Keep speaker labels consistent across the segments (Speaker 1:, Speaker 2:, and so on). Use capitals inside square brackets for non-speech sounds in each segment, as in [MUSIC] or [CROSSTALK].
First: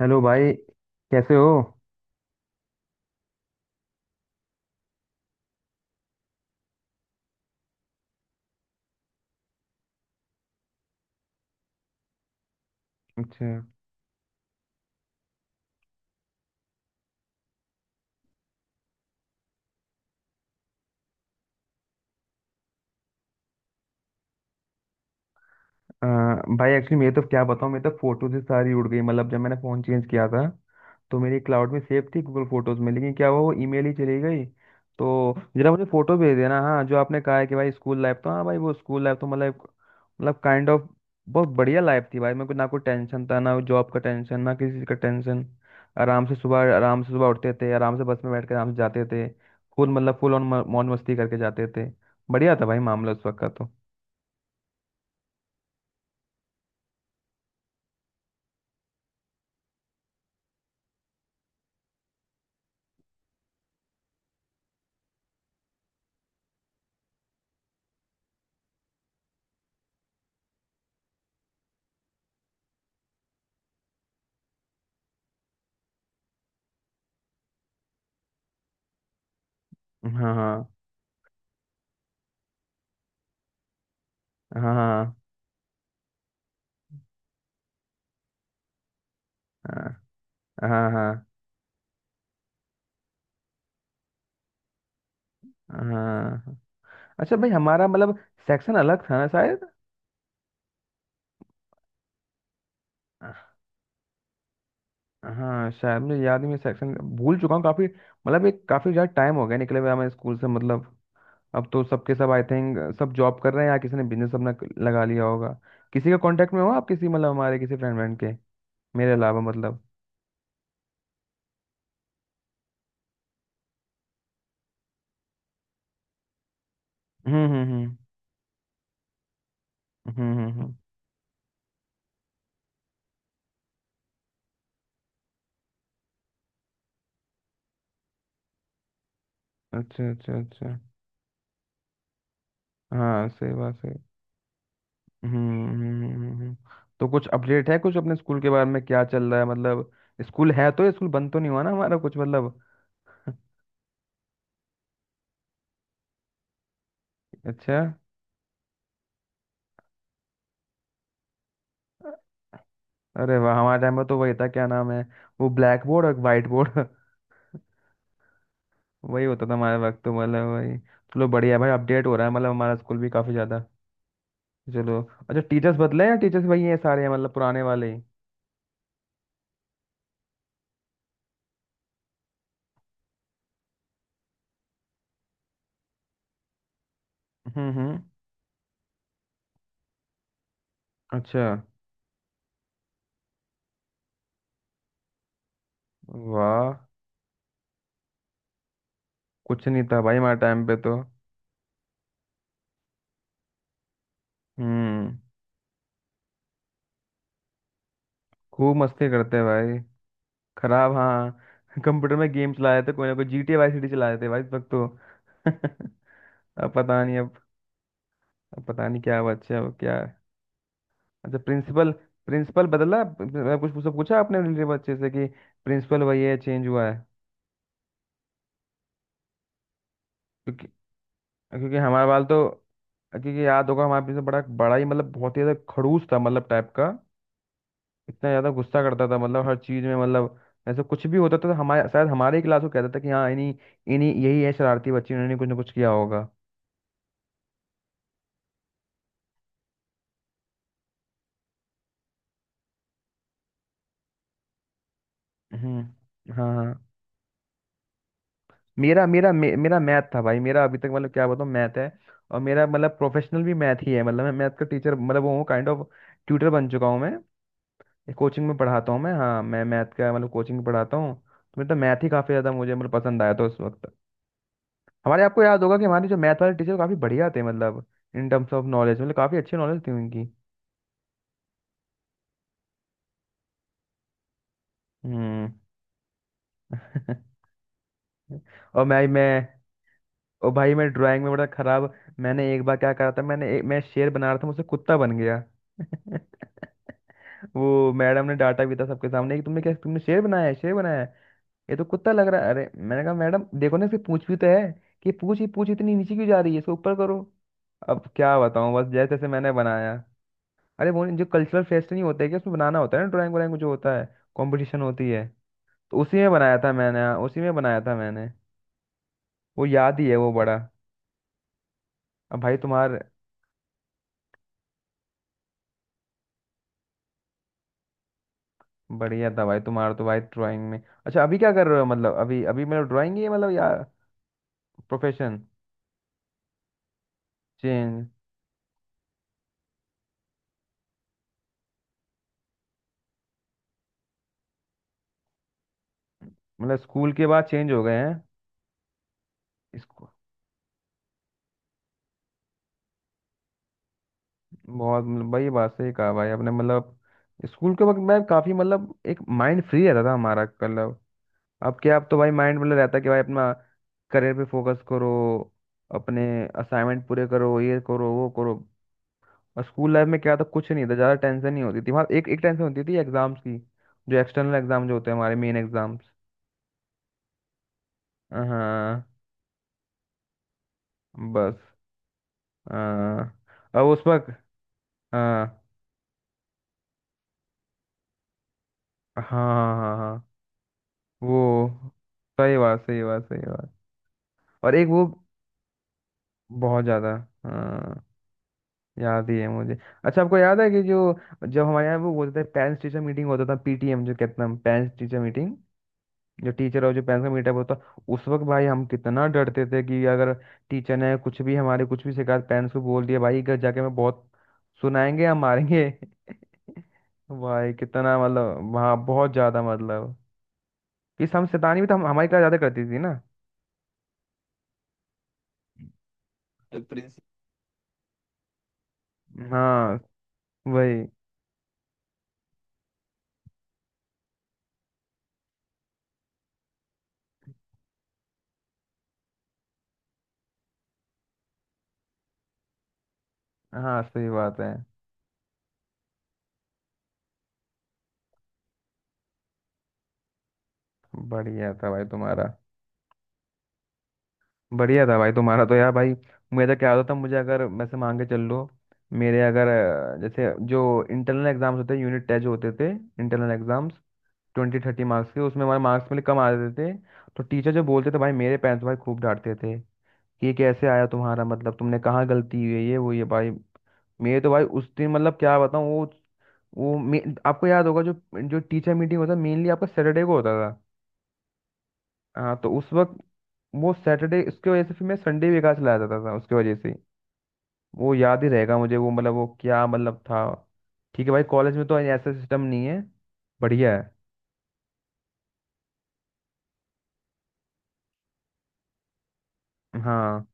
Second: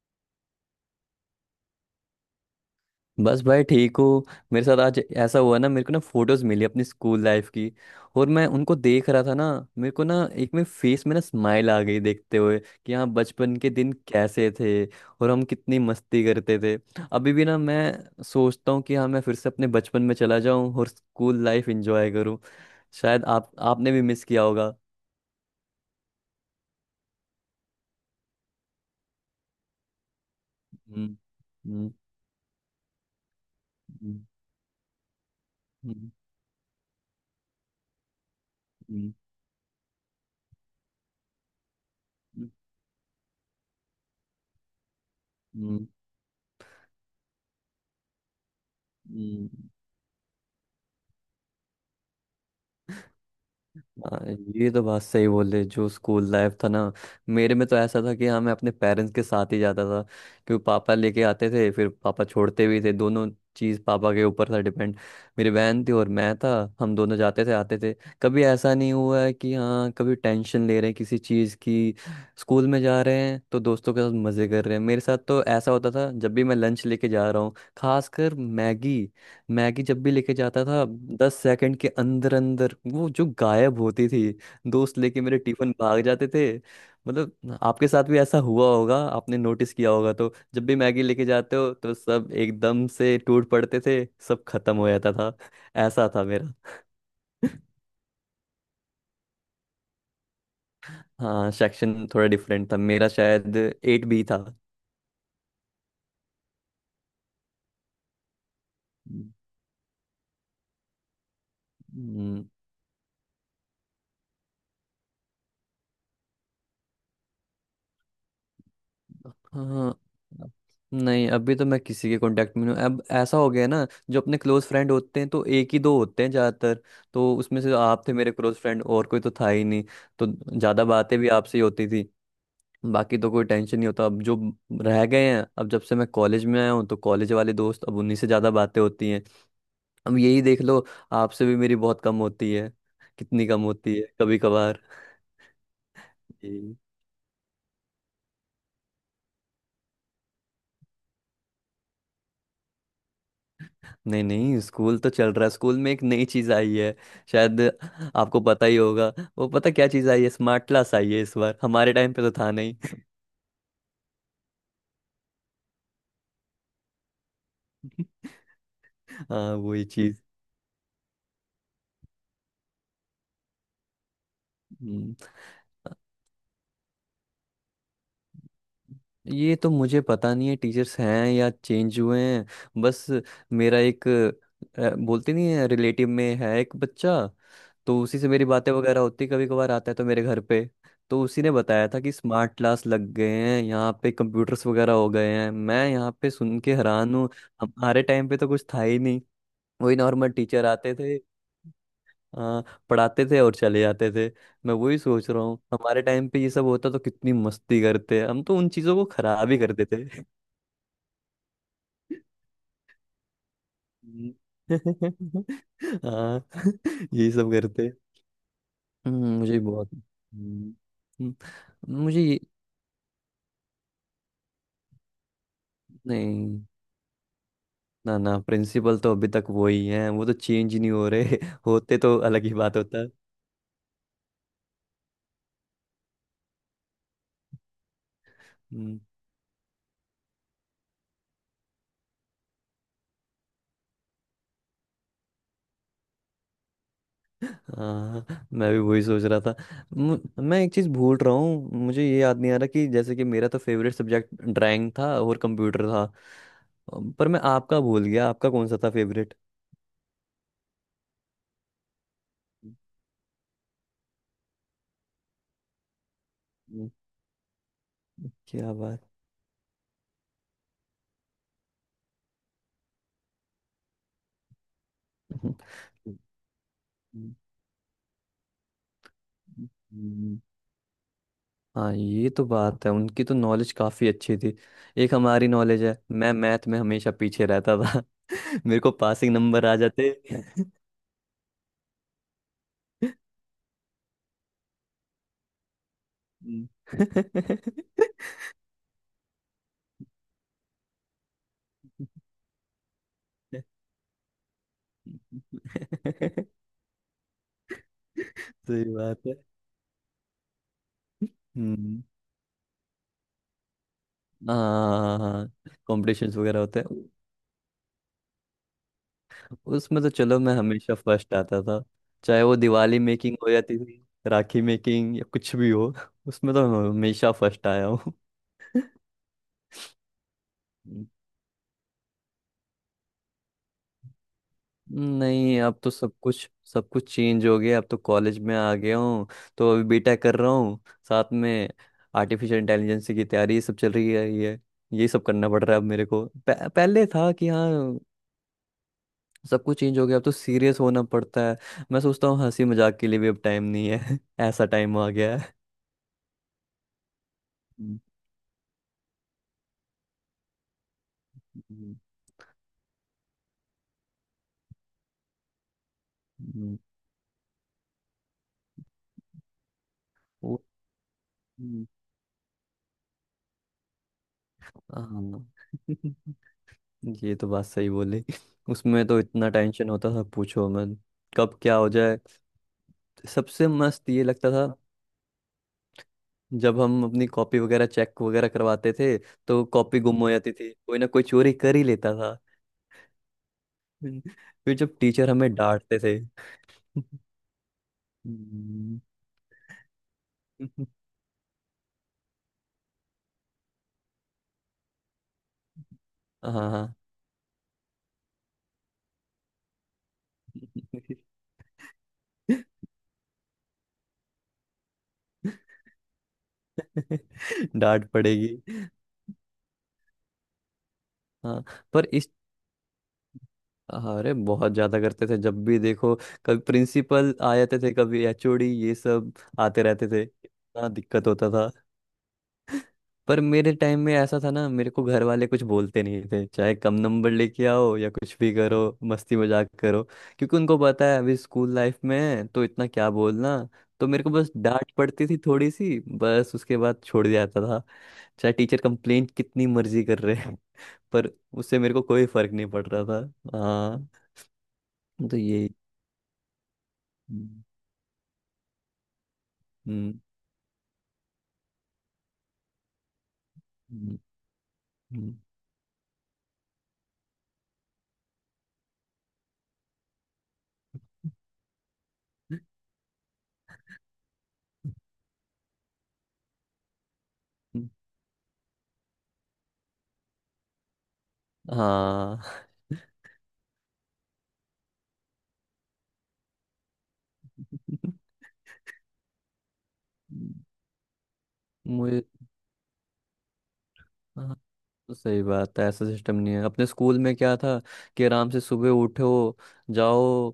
Speaker 1: Hello भाई। कैसे हो?
Speaker 2: बस भाई ठीक हूँ। मेरे साथ आज ऐसा हुआ ना, मेरे को ना फोटोज मिली अपनी स्कूल लाइफ की, और मैं उनको देख रहा था ना। मेरे को ना एक में फेस में ना स्माइल आ गई देखते हुए कि हाँ,
Speaker 1: अच्छा।
Speaker 2: बचपन के दिन कैसे थे और हम कितनी मस्ती करते थे। अभी भी ना मैं सोचता हूँ कि हाँ, मैं फिर से अपने बचपन में चला जाऊँ और स्कूल लाइफ एंजॉय करूँ। शायद आप आपने भी मिस किया होगा।
Speaker 1: अ, भाई एक्चुअली मैं तो क्या बताऊँ। मैं तो फोटो से सारी उड़ गई मतलब जब मैंने फ़ोन चेंज किया था
Speaker 2: हम्म।
Speaker 1: तो मेरी क्लाउड में
Speaker 2: हम्म।
Speaker 1: सेव थी, गूगल फोटोज में। लेकिन क्या हुआ, वो ईमेल ही
Speaker 2: हम्म।
Speaker 1: चली गई। तो जरा मुझे
Speaker 2: हम्म।
Speaker 1: फोटो भेज देना। हाँ, जो आपने कहा है कि भाई स्कूल लाइफ, तो हाँ भाई वो स्कूल
Speaker 2: हम्म।
Speaker 1: लाइफ तो मतलब काइंड ऑफ बहुत बढ़िया लाइफ थी भाई। मेरे
Speaker 2: हम्म।
Speaker 1: को ना कोई टेंशन था, ना जॉब का टेंशन, ना किसी चीज़ का टेंशन।
Speaker 2: हम्म,
Speaker 1: आराम से सुबह उठते थे, आराम से बस में बैठ कर आराम से जाते थे।
Speaker 2: हम्म,
Speaker 1: फुल ऑन मौज मस्ती करके जाते थे। बढ़िया था भाई, मामला उस वक्त का तो।
Speaker 2: हाँ, ये तो बात सही बोले जो स्कूल लाइफ था ना। मेरे में तो ऐसा था कि हाँ, मैं अपने पेरेंट्स के साथ ही जाता था, क्योंकि पापा लेके आते थे, फिर पापा छोड़ते भी थे। दोनों चीज़ पापा के ऊपर था डिपेंड। मेरी बहन थी और मैं था, हम दोनों जाते थे आते थे। कभी ऐसा नहीं हुआ है कि हाँ, कभी टेंशन ले रहे हैं किसी चीज़ की। स्कूल में जा रहे हैं तो दोस्तों के साथ मज़े कर रहे हैं। मेरे साथ तो ऐसा होता था, जब भी मैं लंच लेके जा रहा हूँ खासकर मैगी। मैगी जब भी
Speaker 1: हाँ,
Speaker 2: लेके जाता
Speaker 1: हाँ,
Speaker 2: था, 10 सेकंड के अंदर अंदर वो जो गायब होती थी,
Speaker 1: हाँ,
Speaker 2: दोस्त
Speaker 1: हाँ,
Speaker 2: लेके मेरे टिफिन भाग जाते थे। मतलब आपके साथ भी ऐसा हुआ होगा, आपने नोटिस किया होगा। तो जब
Speaker 1: हाँ,
Speaker 2: भी
Speaker 1: हाँ,
Speaker 2: मैगी लेके
Speaker 1: हाँ।
Speaker 2: जाते हो तो सब एकदम से टूट पड़ते थे, सब खत्म हो जाता था।
Speaker 1: हाँ,
Speaker 2: ऐसा था मेरा।
Speaker 1: हाँ। अच्छा भाई,
Speaker 2: [LAUGHS]
Speaker 1: हमारा मतलब सेक्शन अलग था ना शायद।
Speaker 2: हाँ, सेक्शन थोड़ा डिफरेंट था मेरा शायद। 8B था।
Speaker 1: हाँ, शायद मुझे याद नहीं, मैं सेक्शन भूल चुका हूँ। काफी मतलब एक काफी ज्यादा टाइम हो गया निकले हुए हमें स्कूल से मतलब। अब तो सबके सब, आई
Speaker 2: हम्म,
Speaker 1: थिंक, सब जॉब कर रहे हैं या किसी ने बिजनेस अपना लगा लिया होगा। किसी के कांटेक्ट में हो आप किसी मतलब हमारे किसी फ्रेंड फ्रेंड के, मेरे अलावा मतलब?
Speaker 2: हाँ, नहीं अभी तो मैं किसी के कांटेक्ट में नहीं हूँ। अब ऐसा हो गया है ना, जो अपने क्लोज फ्रेंड होते हैं तो एक ही दो होते हैं ज़्यादातर। तो
Speaker 1: हम्म,
Speaker 2: उसमें
Speaker 1: हम्म,
Speaker 2: से
Speaker 1: हम्म,
Speaker 2: आप थे मेरे क्लोज फ्रेंड, और कोई तो था ही नहीं।
Speaker 1: हम्म,
Speaker 2: तो
Speaker 1: हम्म, हम्म।
Speaker 2: ज़्यादा बातें भी आपसे ही होती थी। बाकी तो कोई टेंशन नहीं होता। अब जो रह गए हैं, अब जब से मैं कॉलेज में आया हूँ, तो कॉलेज वाले दोस्त, अब उन्हीं से ज़्यादा बातें होती हैं।
Speaker 1: अच्छा,
Speaker 2: अब
Speaker 1: अच्छा,
Speaker 2: यही देख
Speaker 1: अच्छा।
Speaker 2: लो, आपसे भी मेरी बहुत कम होती है।
Speaker 1: हाँ,
Speaker 2: कितनी
Speaker 1: सही
Speaker 2: कम
Speaker 1: बात, सही।
Speaker 2: होती है, कभी कभार।
Speaker 1: हम्म, हम्म, हम्म। तो कुछ अपडेट है, कुछ अपने स्कूल के बारे में क्या चल रहा है मतलब? स्कूल है, तो स्कूल बंद तो नहीं हुआ ना हमारा, कुछ मतलब? [LAUGHS]
Speaker 2: नहीं नहीं, स्कूल तो चल रहा है। स्कूल में एक नई चीज आई है शायद,
Speaker 1: अच्छा।
Speaker 2: आपको पता ही होगा। वो पता क्या चीज आई है, स्मार्ट क्लास आई है इस बार। हमारे टाइम पे तो था नहीं।
Speaker 1: अरे वाह! हमारे टाइम में तो वही था, क्या नाम है वो, ब्लैक बोर्ड और वाइट बोर्ड।
Speaker 2: [LAUGHS]
Speaker 1: [LAUGHS] वही होता था
Speaker 2: हाँ
Speaker 1: हमारे
Speaker 2: वही
Speaker 1: वक्त तो, मतलब वही। चलो, बढ़िया है भाई। अपडेट हो रहा है, मतलब हमारा स्कूल भी काफी ज्यादा। चलो।
Speaker 2: चीज।
Speaker 1: अच्छा, टीचर्स बदले हैं या टीचर्स वही हैं सारे हैं, मतलब पुराने वाले ही?
Speaker 2: ये तो मुझे पता नहीं है टीचर्स हैं या चेंज हुए हैं। बस मेरा एक बोलते नहीं है, रिलेटिव में है एक बच्चा।
Speaker 1: हम्म,
Speaker 2: तो
Speaker 1: हम्म।
Speaker 2: उसी से मेरी बातें वगैरह होती, कभी कभार आता है तो मेरे घर पे। तो
Speaker 1: अच्छा।
Speaker 2: उसी ने बताया था कि स्मार्ट क्लास लग गए हैं यहाँ पे, कंप्यूटर्स वगैरह हो गए हैं। मैं यहाँ पे सुन
Speaker 1: वाह।
Speaker 2: के हैरान हूँ। हमारे टाइम पे तो कुछ था ही नहीं।
Speaker 1: कुछ नहीं
Speaker 2: वही
Speaker 1: था भाई
Speaker 2: नॉर्मल
Speaker 1: हमारे टाइम
Speaker 2: टीचर
Speaker 1: पे
Speaker 2: आते
Speaker 1: तो।
Speaker 2: थे, हाँ, पढ़ाते थे और चले जाते थे। मैं वही
Speaker 1: हम्म।
Speaker 2: सोच रहा हूँ, हमारे टाइम पे ये सब होता तो कितनी मस्ती करते। हम तो उन
Speaker 1: खूब
Speaker 2: चीजों को
Speaker 1: मस्ती करते
Speaker 2: खराब ही
Speaker 1: भाई।
Speaker 2: करते थे।
Speaker 1: खराब, हाँ। [LAUGHS] कंप्यूटर में गेम चलाए थे, कोई ना कोई G T Y C D चलाए थे भाई इस
Speaker 2: हम्म,
Speaker 1: वक्त तो।
Speaker 2: [LAUGHS]
Speaker 1: [LAUGHS]
Speaker 2: हाँ
Speaker 1: अब पता
Speaker 2: [LAUGHS]
Speaker 1: नहीं।
Speaker 2: यही सब करते।
Speaker 1: अब पता नहीं क्या,
Speaker 2: मुझे
Speaker 1: बच्चे
Speaker 2: भी
Speaker 1: अब
Speaker 2: बहुत।
Speaker 1: क्या। अच्छा,
Speaker 2: हम्म,
Speaker 1: प्रिंसिपल।
Speaker 2: मुझे ये।
Speaker 1: प्रिंसिपल बदला कुछ पूछा पूछा आपने रिलेटिव बच्चे से कि प्रिंसिपल वही है,
Speaker 2: नहीं,
Speaker 1: चेंज हुआ है?
Speaker 2: ना ना, प्रिंसिपल तो अभी तक वही है। वो तो
Speaker 1: क्योंकि
Speaker 2: चेंज नहीं हो रहे। [LAUGHS]
Speaker 1: क्योंकि
Speaker 2: होते
Speaker 1: हमारा
Speaker 2: तो
Speaker 1: वाल
Speaker 2: अलग
Speaker 1: तो,
Speaker 2: ही बात होता।
Speaker 1: क्योंकि याद होगा हमारा प्रिंसिपल, बड़ा बड़ा ही मतलब, बहुत ही ज़्यादा खड़ूस था मतलब टाइप का। इतना ज़्यादा गुस्सा
Speaker 2: हम्म,
Speaker 1: करता था मतलब हर चीज़ में मतलब। ऐसा कुछ भी होता था तो हमारे शायद हमारे ही क्लास को कहता था कि हाँ, इन्हीं इन्हीं, यही है शरारती बच्चे, इन्होंने कुछ ना कुछ किया होगा।
Speaker 2: हाँ, मैं भी वही सोच रहा था। मैं एक चीज भूल रहा हूँ, मुझे ये याद नहीं आ रहा कि जैसे कि मेरा तो फेवरेट सब्जेक्ट ड्राइंग था और कंप्यूटर था।
Speaker 1: हम्म। हाँ, हाँ।
Speaker 2: पर मैं आपका भूल गया, आपका कौन सा था
Speaker 1: मेरा मेरा
Speaker 2: फेवरेट?
Speaker 1: मे, मेरा मैथ था भाई, मेरा अभी तक मतलब क्या बताऊँ, मैथ है। और मेरा मतलब प्रोफेशनल भी मैथ ही है, मतलब मैं मैथ का टीचर मतलब वो हूँ, काइंड ऑफ ट्यूटर बन चुका हूँ मैं। कोचिंग में
Speaker 2: क्या
Speaker 1: पढ़ाता हूँ
Speaker 2: बात।
Speaker 1: मैं। हाँ, मैं मैथ का मतलब कोचिंग में पढ़ाता हूँ। तो मेरा तो मैथ ही काफ़ी ज़्यादा मुझे मतलब पसंद आया था उस वक्त। हमारे आपको याद होगा कि हमारे जो मैथ वाले टीचर काफ़ी बढ़िया थे, मतलब इन टर्म्स ऑफ नॉलेज मतलब काफ़ी अच्छी नॉलेज थी उनकी।
Speaker 2: हम्म। हाँ, ये तो बात है, उनकी तो नॉलेज काफी अच्छी थी। एक हमारी
Speaker 1: हम्म।
Speaker 2: नॉलेज है, मैं मैथ में हमेशा पीछे रहता था।
Speaker 1: [LAUGHS]
Speaker 2: [LAUGHS] मेरे
Speaker 1: और
Speaker 2: को पासिंग
Speaker 1: मैं
Speaker 2: नंबर आ जाते।
Speaker 1: और भाई मैं ड्राइंग में बड़ा खराब। मैंने एक बार क्या करा था, मैं शेर बना रहा था, मुझसे कुत्ता बन गया। [LAUGHS]
Speaker 2: हम्म।
Speaker 1: वो मैडम ने डांटा भी था सबके सामने कि तुमने क्या, तुमने शेर बनाया है, शेर बनाया है? ये तो कुत्ता लग रहा है। अरे मैंने कहा मैडम देखो ना, इसकी पूंछ भी तो है। कि पूंछ ही पूंछ इतनी नीचे क्यों जा रही है,
Speaker 2: [LAUGHS]
Speaker 1: इसको ऊपर करो। अब क्या बताऊं,
Speaker 2: सही
Speaker 1: बस जैसे
Speaker 2: बात
Speaker 1: जैसे
Speaker 2: है।
Speaker 1: मैंने बनाया। अरे वो जो कल्चरल फेस्ट
Speaker 2: हम्म,
Speaker 1: नहीं होते कि उसमें बनाना होता है ना, ड्राइंग व्राइंग जो होता है, कंपटीशन होती
Speaker 2: हाँ,
Speaker 1: है।
Speaker 2: हाँ,
Speaker 1: तो उसी में
Speaker 2: कॉम्पिटिशन्स
Speaker 1: बनाया
Speaker 2: वगैरह
Speaker 1: था
Speaker 2: होते हैं।
Speaker 1: मैंने। हाँ, उसी में बनाया था मैंने। वो याद
Speaker 2: उसमें
Speaker 1: ही
Speaker 2: तो
Speaker 1: है, वो
Speaker 2: चलो मैं
Speaker 1: बड़ा।
Speaker 2: हमेशा फर्स्ट आता था,
Speaker 1: अब
Speaker 2: चाहे
Speaker 1: भाई
Speaker 2: वो
Speaker 1: तुम्हार
Speaker 2: दिवाली मेकिंग हो जाती थी, राखी मेकिंग, या कुछ भी हो, उसमें तो मैं हमेशा फर्स्ट आया हूँ।
Speaker 1: बढ़िया था भाई तुम्हारा तो भाई ड्राइंग में। अच्छा, अभी क्या कर रहे हो मतलब अभी, मेरा ड्राइंग ही है मतलब, या प्रोफेशन
Speaker 2: नहीं अब तो सब कुछ चेंज हो गया, अब तो
Speaker 1: चेंज,
Speaker 2: कॉलेज में आ गया हूँ। तो अभी बीटेक कर रहा हूँ, साथ में आर्टिफिशियल इंटेलिजेंस की तैयारी, ये सब चल रही है। ये सब करना पड़ रहा है अब। मेरे को
Speaker 1: मतलब
Speaker 2: पहले
Speaker 1: स्कूल के
Speaker 2: था
Speaker 1: बाद
Speaker 2: कि
Speaker 1: चेंज हो गए
Speaker 2: हाँ,
Speaker 1: हैं?
Speaker 2: सब कुछ चेंज हो
Speaker 1: इसको
Speaker 2: गया। अब तो सीरियस होना पड़ता है। मैं सोचता हूँ हंसी मजाक के लिए भी अब टाइम नहीं है। [LAUGHS] ऐसा टाइम
Speaker 1: बहुत
Speaker 2: आ
Speaker 1: मतलब,
Speaker 2: गया
Speaker 1: भाई ये
Speaker 2: है।
Speaker 1: बात सही कहा भाई आपने मतलब। स्कूल के वक्त
Speaker 2: हम्म,
Speaker 1: मैं काफी मतलब एक माइंड फ्री रहता था हमारा मतलब।
Speaker 2: हम्म,
Speaker 1: अब तो भाई माइंड मतलब रहता है कि भाई अपना करियर पे फोकस करो, अपने
Speaker 2: हम्म,
Speaker 1: असाइनमेंट पूरे करो, ये करो, वो करो। और स्कूल लाइफ में क्या था,
Speaker 2: वो-,
Speaker 1: कुछ नहीं था, ज्यादा टेंशन नहीं होती
Speaker 2: हम्म,
Speaker 1: थी। वहाँ एक एक टेंशन होती थी एग्जाम्स की, जो एक्सटर्नल एग्जाम जो होते हैं, हमारे
Speaker 2: हाँ।
Speaker 1: Main exams.
Speaker 2: [LAUGHS] ये तो बात सही बोली।
Speaker 1: हाँ।
Speaker 2: उसमें तो इतना टेंशन होता था, पूछो मैं,
Speaker 1: बस।
Speaker 2: कब क्या हो जाए।
Speaker 1: हाँ।
Speaker 2: सबसे
Speaker 1: और उस
Speaker 2: मस्त ये
Speaker 1: वक्त।
Speaker 2: लगता था
Speaker 1: हाँ,
Speaker 2: जब हम अपनी कॉपी वगैरह चेक वगैरह करवाते थे,
Speaker 1: हाँ, हाँ,
Speaker 2: तो
Speaker 1: हाँ, हाँ,
Speaker 2: कॉपी गुम हो
Speaker 1: हाँ।
Speaker 2: जाती थी, कोई ना कोई
Speaker 1: वो,
Speaker 2: चोरी कर ही लेता था।
Speaker 1: सही
Speaker 2: [LAUGHS]
Speaker 1: बात, सही बात, सही बात।
Speaker 2: हम्म,
Speaker 1: और
Speaker 2: फिर
Speaker 1: एक
Speaker 2: जब
Speaker 1: वो
Speaker 2: टीचर हमें डांटते थे।
Speaker 1: बहुत ज्यादा।
Speaker 2: [LAUGHS]
Speaker 1: हाँ,
Speaker 2: हम्म,
Speaker 1: याद ही है मुझे। अच्छा, आपको याद है कि जो
Speaker 2: [LAUGHS]
Speaker 1: जब हमारे यहाँ वो बोलते थे पेरेंट्स टीचर मीटिंग होता था, पीटीएम जो कहते हैं, पेरेंट्स टीचर मीटिंग, जो टीचर और
Speaker 2: हाँ,
Speaker 1: जो पेरेंट्स का मीटअप होता? उस वक्त भाई हम कितना डरते थे कि अगर टीचर ने कुछ भी हमारे कुछ भी शिकायत पेरेंट्स को
Speaker 2: [LAUGHS]
Speaker 1: बोल दिया, भाई घर जाके हमें बहुत सुनाएंगे या मारेंगे। [LAUGHS] भाई
Speaker 2: डांट
Speaker 1: कितना
Speaker 2: पड़ेगी।
Speaker 1: मतलब वहाँ बहुत ज्यादा मतलब कि हम
Speaker 2: हाँ
Speaker 1: शैतानी भी तो
Speaker 2: पर
Speaker 1: हम हमारी
Speaker 2: इस,
Speaker 1: क्लास ज्यादा करती थी ना।
Speaker 2: अरे बहुत ज्यादा करते थे जब भी देखो। कभी
Speaker 1: प्रिंसिपल।
Speaker 2: प्रिंसिपल आ जाते थे, कभी एचओडी, ये सब आते
Speaker 1: हाँ,
Speaker 2: रहते थे, इतना
Speaker 1: वही।
Speaker 2: दिक्कत होता था। पर मेरे टाइम में ऐसा था ना, मेरे को घर वाले कुछ बोलते नहीं थे। चाहे कम नंबर लेके आओ या कुछ भी करो, मस्ती मजाक करो, क्योंकि उनको पता है अभी स्कूल लाइफ में है, तो इतना क्या बोलना।
Speaker 1: हाँ,
Speaker 2: तो मेरे
Speaker 1: सही
Speaker 2: को बस
Speaker 1: बात है।
Speaker 2: डांट पड़ती थी थोड़ी सी, बस उसके बाद छोड़ दिया जाता। चाहे टीचर कंप्लेंट कितनी मर्जी कर रहे हैं, पर
Speaker 1: बढ़िया
Speaker 2: उससे
Speaker 1: था
Speaker 2: मेरे को
Speaker 1: भाई
Speaker 2: कोई
Speaker 1: तुम्हारा।
Speaker 2: फर्क नहीं पड़ रहा था। हाँ,
Speaker 1: बढ़िया था भाई
Speaker 2: तो
Speaker 1: तुम्हारा
Speaker 2: ये,
Speaker 1: तो यार भाई। मेरा क्या होता था, मुझे अगर
Speaker 2: हम्म,
Speaker 1: वैसे मान के चल लो। मेरे अगर
Speaker 2: हम्म,
Speaker 1: जैसे जो इंटरनल एग्जाम्स होते, यूनिट टेस्ट जो होते थे इंटरनल एग्जाम्स, 20-30 मार्क्स
Speaker 2: हम्म,
Speaker 1: के, उसमें हमारे मार्क्स मेरे कम आ जाते थे। तो टीचर जो बोलते थे भाई, मेरे पेरेंट्स भाई खूब डांटते थे कि ये कैसे आया तुम्हारा, मतलब तुमने कहाँ गलती हुई है, ये, वो, ये भाई। मेरे तो भाई उस दिन मतलब क्या बताऊँ वो। आपको याद
Speaker 2: हम्म,
Speaker 1: होगा जो जो टीचर मीटिंग होता मेनली आपका सैटरडे को होता था।
Speaker 2: हाँ,
Speaker 1: हाँ, तो उस वक्त वो सैटरडे, उसकी वजह से फिर मैं संडे भी बेकार चला जाता था उसकी वजह से। वो
Speaker 2: [LAUGHS]
Speaker 1: याद ही रहेगा मुझे, वो मतलब वो क्या मतलब था। ठीक है भाई, कॉलेज में तो
Speaker 2: मुझे।
Speaker 1: ऐसा सिस्टम नहीं है। बढ़िया है।
Speaker 2: हाँ, तो सही बात है, ऐसा सिस्टम नहीं है। अपने स्कूल में क्या था कि आराम से सुबह उठो,
Speaker 1: हाँ,
Speaker 2: जाओ,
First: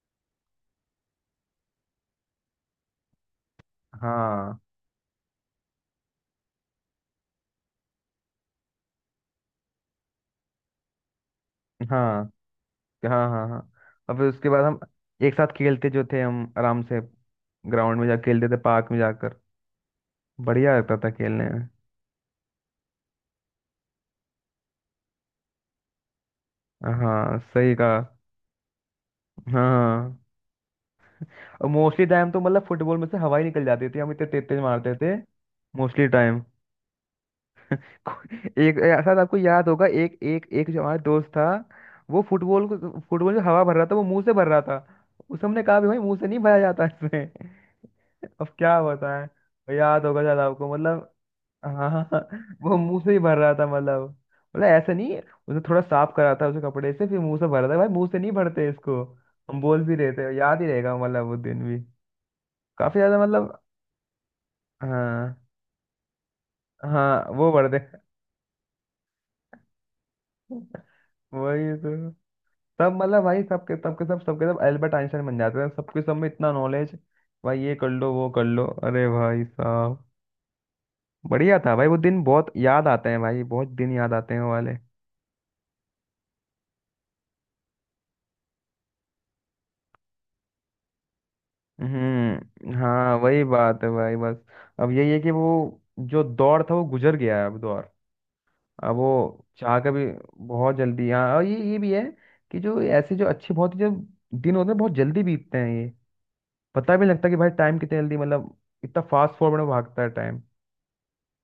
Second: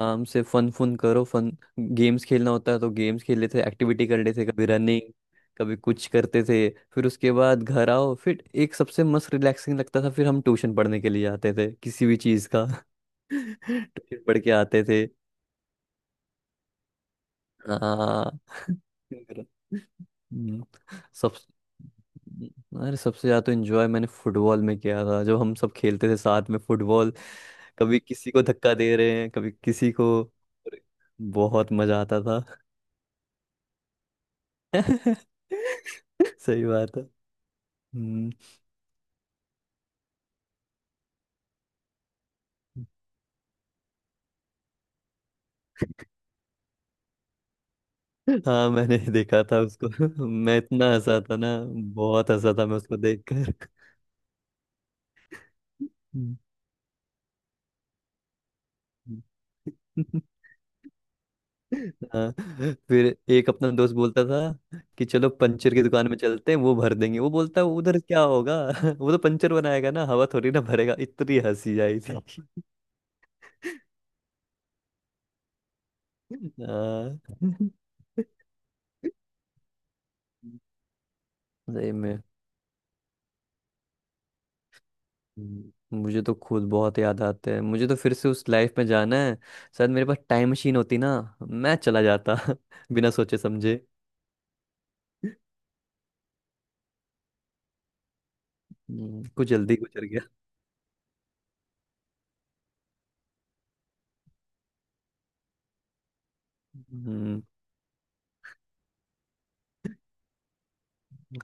Speaker 2: आराम से फन फन करो, फन, गेम्स खेलना होता है तो गेम्स खेल लेते थे, एक्टिविटी कर लेते थे,
Speaker 1: हाँ,
Speaker 2: कभी रनिंग, कभी कुछ करते थे। फिर उसके बाद घर आओ, फिर एक सबसे मस्त रिलैक्सिंग लगता था, फिर हम ट्यूशन पढ़ने के लिए आते थे किसी भी
Speaker 1: हाँ,
Speaker 2: चीज़ का।
Speaker 1: हाँ,
Speaker 2: [LAUGHS]
Speaker 1: हाँ, हाँ। और
Speaker 2: ट्यूशन
Speaker 1: फिर
Speaker 2: पढ़
Speaker 1: उसके
Speaker 2: के
Speaker 1: बाद हम
Speaker 2: आते थे।
Speaker 1: एक साथ खेलते जो थे हम, आराम से ग्राउंड में जा
Speaker 2: हाँ,
Speaker 1: खेलते थे, पार्क में जाकर।
Speaker 2: हम्म,
Speaker 1: बढ़िया लगता था
Speaker 2: सब,
Speaker 1: खेलने में।
Speaker 2: अरे सबसे ज्यादा तो एंजॉय मैंने फुटबॉल में किया था, जब हम सब खेलते थे साथ में फुटबॉल।
Speaker 1: हाँ, सही कहा।
Speaker 2: कभी
Speaker 1: हाँ,
Speaker 2: किसी को धक्का दे रहे हैं, कभी
Speaker 1: हाँ,
Speaker 2: किसी
Speaker 1: हाँ।
Speaker 2: को, अरे,
Speaker 1: और
Speaker 2: बहुत मजा
Speaker 1: मोस्टली
Speaker 2: आता
Speaker 1: टाइम तो
Speaker 2: था।
Speaker 1: मतलब फुटबॉल में से हवा ही निकल जाती थी, हम इतने तेज तेज मारते थे मोस्टली
Speaker 2: [LAUGHS]
Speaker 1: टाइम।
Speaker 2: सही बात है। हम्म,
Speaker 1: एक, शायद आपको याद होगा, एक एक एक जो हमारा दोस्त था, वो फुटबॉल को, फुटबॉल जो हवा भर रहा था वो मुंह से भर रहा था। उसे हमने कहा भी भाई मुंह से नहीं भरा जाता इसमें। [LAUGHS] अब
Speaker 2: हाँ,
Speaker 1: क्या
Speaker 2: मैंने
Speaker 1: होता
Speaker 2: देखा था
Speaker 1: है, याद होगा
Speaker 2: उसको। [LAUGHS]
Speaker 1: शायद
Speaker 2: मैं
Speaker 1: आपको
Speaker 2: इतना
Speaker 1: मतलब।
Speaker 2: हंसा था ना,
Speaker 1: हाँ, हाँ,
Speaker 2: बहुत हंसा था
Speaker 1: वो
Speaker 2: मैं उसको
Speaker 1: मुंह से ही भर
Speaker 2: देखकर।
Speaker 1: रहा था मतलब। मतलब ऐसे नहीं, उसे थोड़ा
Speaker 2: [LAUGHS]
Speaker 1: साफ करा
Speaker 2: हम्म,
Speaker 1: था उसे कपड़े से, फिर मुंह से भर रहा था, भाई मुंह से नहीं भरते इसको। हम बोल भी रहे
Speaker 2: हम्म।
Speaker 1: थे। याद ही रहेगा मतलब वो दिन भी
Speaker 2: हाँ,
Speaker 1: काफी
Speaker 2: फिर
Speaker 1: ज्यादा
Speaker 2: एक
Speaker 1: मतलब।
Speaker 2: अपना दोस्त बोलता था कि चलो
Speaker 1: हाँ,
Speaker 2: पंचर की दुकान में चलते हैं, वो भर
Speaker 1: हाँ,
Speaker 2: देंगे। वो
Speaker 1: वो
Speaker 2: बोलता है
Speaker 1: भर दे।
Speaker 2: उधर
Speaker 1: [LAUGHS]
Speaker 2: क्या होगा, [LAUGHS] वो तो पंचर बनाएगा ना, हवा थोड़ी ना भरेगा। इतनी
Speaker 1: वही
Speaker 2: हंसी आई
Speaker 1: तो।
Speaker 2: थी।
Speaker 1: सब मतलब भाई, सबके सबके सब एल्बर्ट आइंस्टाइन बन जाते हैं, सबके सब में इतना नॉलेज,
Speaker 2: हाँ,
Speaker 1: भाई ये कर लो वो कर लो, अरे भाई साहब। बढ़िया था भाई,
Speaker 2: सही
Speaker 1: वो
Speaker 2: में।
Speaker 1: दिन बहुत याद आते हैं भाई, बहुत दिन याद आते हैं वो वाले।
Speaker 2: हम्म, मुझे तो खुद बहुत याद आते हैं। मुझे तो फिर से उस लाइफ में जाना है, शायद मेरे पास टाइम मशीन होती ना, मैं चला जाता।
Speaker 1: हम्म।
Speaker 2: [LAUGHS] बिना
Speaker 1: हाँ,
Speaker 2: सोचे
Speaker 1: वही
Speaker 2: समझे।
Speaker 1: बात है भाई बस। अब यही है कि वो जो दौर था वो गुजर गया है, अब दौर, अब वो
Speaker 2: कुछ जल्दी
Speaker 1: चाह का भी।
Speaker 2: गुजर गया।
Speaker 1: बहुत जल्दी, हाँ। और ये भी है कि जो ऐसे जो अच्छे, बहुत ही जो दिन होते हैं, बहुत जल्दी बीतते हैं। ये पता भी नहीं लगता कि
Speaker 2: हम्म,
Speaker 1: भाई टाइम कितने जल्दी मतलब इतना फास्ट फॉरवर्ड में भागता है टाइम।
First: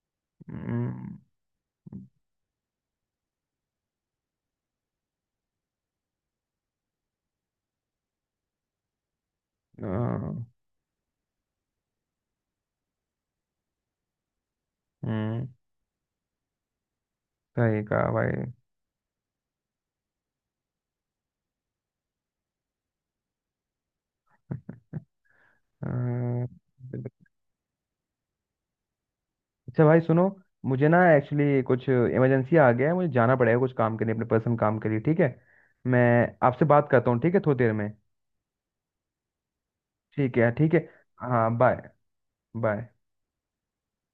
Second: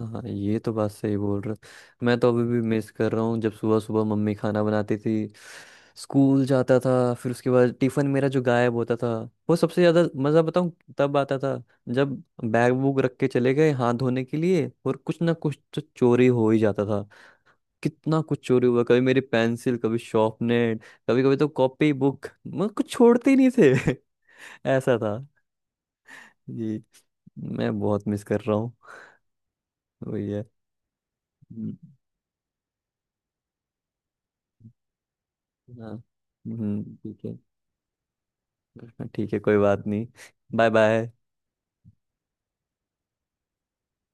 Speaker 2: हाँ, ये तो बात सही बोल रहा। मैं तो अभी भी मिस कर रहा हूँ, जब सुबह सुबह मम्मी खाना बनाती थी, स्कूल जाता था, फिर उसके बाद टिफिन मेरा जो गायब होता था, वो सबसे ज्यादा
Speaker 1: हाँ।
Speaker 2: मजा, बताऊँ, तब आता था, जब बैग वूग रख के चले गए हाथ धोने के लिए, और कुछ ना
Speaker 1: हम्म,
Speaker 2: कुछ तो चोरी हो ही जाता था।
Speaker 1: सही कहा
Speaker 2: कितना
Speaker 1: भाई।
Speaker 2: कुछ चोरी हुआ, कभी मेरी पेंसिल, कभी शार्पनर, कभी कभी तो कॉपी बुक, मैं कुछ छोड़ते ही नहीं थे। [LAUGHS] ऐसा था
Speaker 1: हाँ।
Speaker 2: जी। मैं बहुत मिस कर रहा हूँ,
Speaker 1: अच्छा भाई सुनो,
Speaker 2: वही है।
Speaker 1: मुझे ना एक्चुअली
Speaker 2: हम्म।
Speaker 1: कुछ इमरजेंसी आ गया है, मुझे जाना पड़ेगा कुछ काम के लिए, अपने पर्सनल काम के लिए, ठीक है?
Speaker 2: हाँ,
Speaker 1: मैं आपसे बात करता हूँ,
Speaker 2: ठीक
Speaker 1: ठीक
Speaker 2: है।
Speaker 1: है, थोड़ी देर में।
Speaker 2: हाँ, ठीक है, कोई बात नहीं।
Speaker 1: ठीक है,
Speaker 2: बाय
Speaker 1: ठीक है।
Speaker 2: बाय।
Speaker 1: हाँ, बाय। बाय।